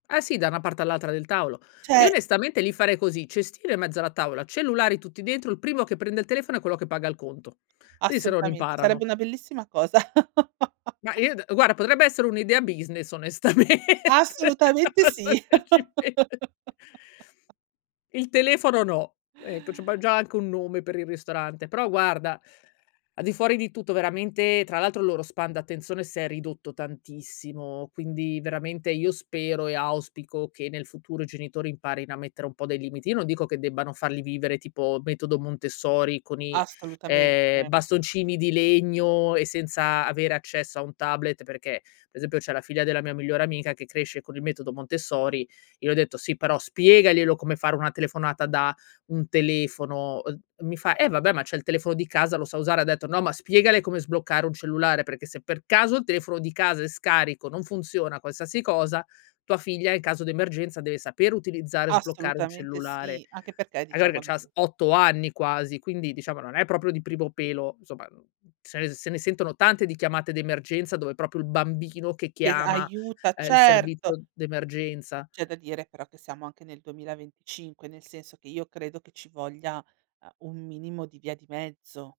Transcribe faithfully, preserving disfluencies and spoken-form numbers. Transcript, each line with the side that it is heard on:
left: Ah, sì, da 'na parte all'altra del taolo. Io
right: Ce
left: onestamente lì farei così: cestino in mezzo alla tavola, cellulari tutti dentro, il primo che prende il telefono è quello che paga il conto. I se non
right: Assolutamente, sarebbe
left: imparano.
right: una bellissima cosa.
left: Ma i d guarda potrebbe essere un'idea business onestamente,
right: Assolutamente, sì!
left: adesso che ci pen Il telefono no. Ecco, abbam già anche un nome per il ristorante, però, guarda al di fuori di tutto, veramente, tra l'altro, il loro span d'attenzione s'è ridotto tantissimo, quindi veramente io spero e auspico, che nel futuro i genitori imparino a mettere un po' dei limiti. Io non dico, che debbano farli vivere tipo metodo Montessori, con i ehm,
right: Assolutamente.
left: bastoncini di legno e senza avere accesso a un tablet, perché, pe' esempio, c'è la figlia della mia migliore amica, che cresce con il metodo Montessori, io ho detto: "Sì, però spiegaglielo come fare una telefonata da un telefono", uhm, mi fa: "Eh, vabbè, ma c'è il telefono di casa, lo sa usare" ha detto: "No, ma spiegale come sbloccare un cellulare, perché se per caso il telefono di casa è scarico, non funziona, qualsasi cosa, tua figlia, in caso di emergenza, deve saper utilizzare e sbloccare un
right: Assolutamente,
left: cellulare".
right: sì! Anche perché, diciamo
left: [unintelligible] c'ha s
right: [unintelligible]
left: otto anni quasi, quindi diciamo non è proprio di primo pelo, somma, n se ne se ne sentono tante di chiamate d'emergenza, dove propio il bambino che
right: Che
left: chiama,
right: aiuta,
left: uhm, il
right: certo.
left: servizo d'emergenza.
right: C'è da dire però, che siamo anche nel duemilaventicinque, nel senso che, io credo che ci voglia, uhm, un minimo di via di mezzo.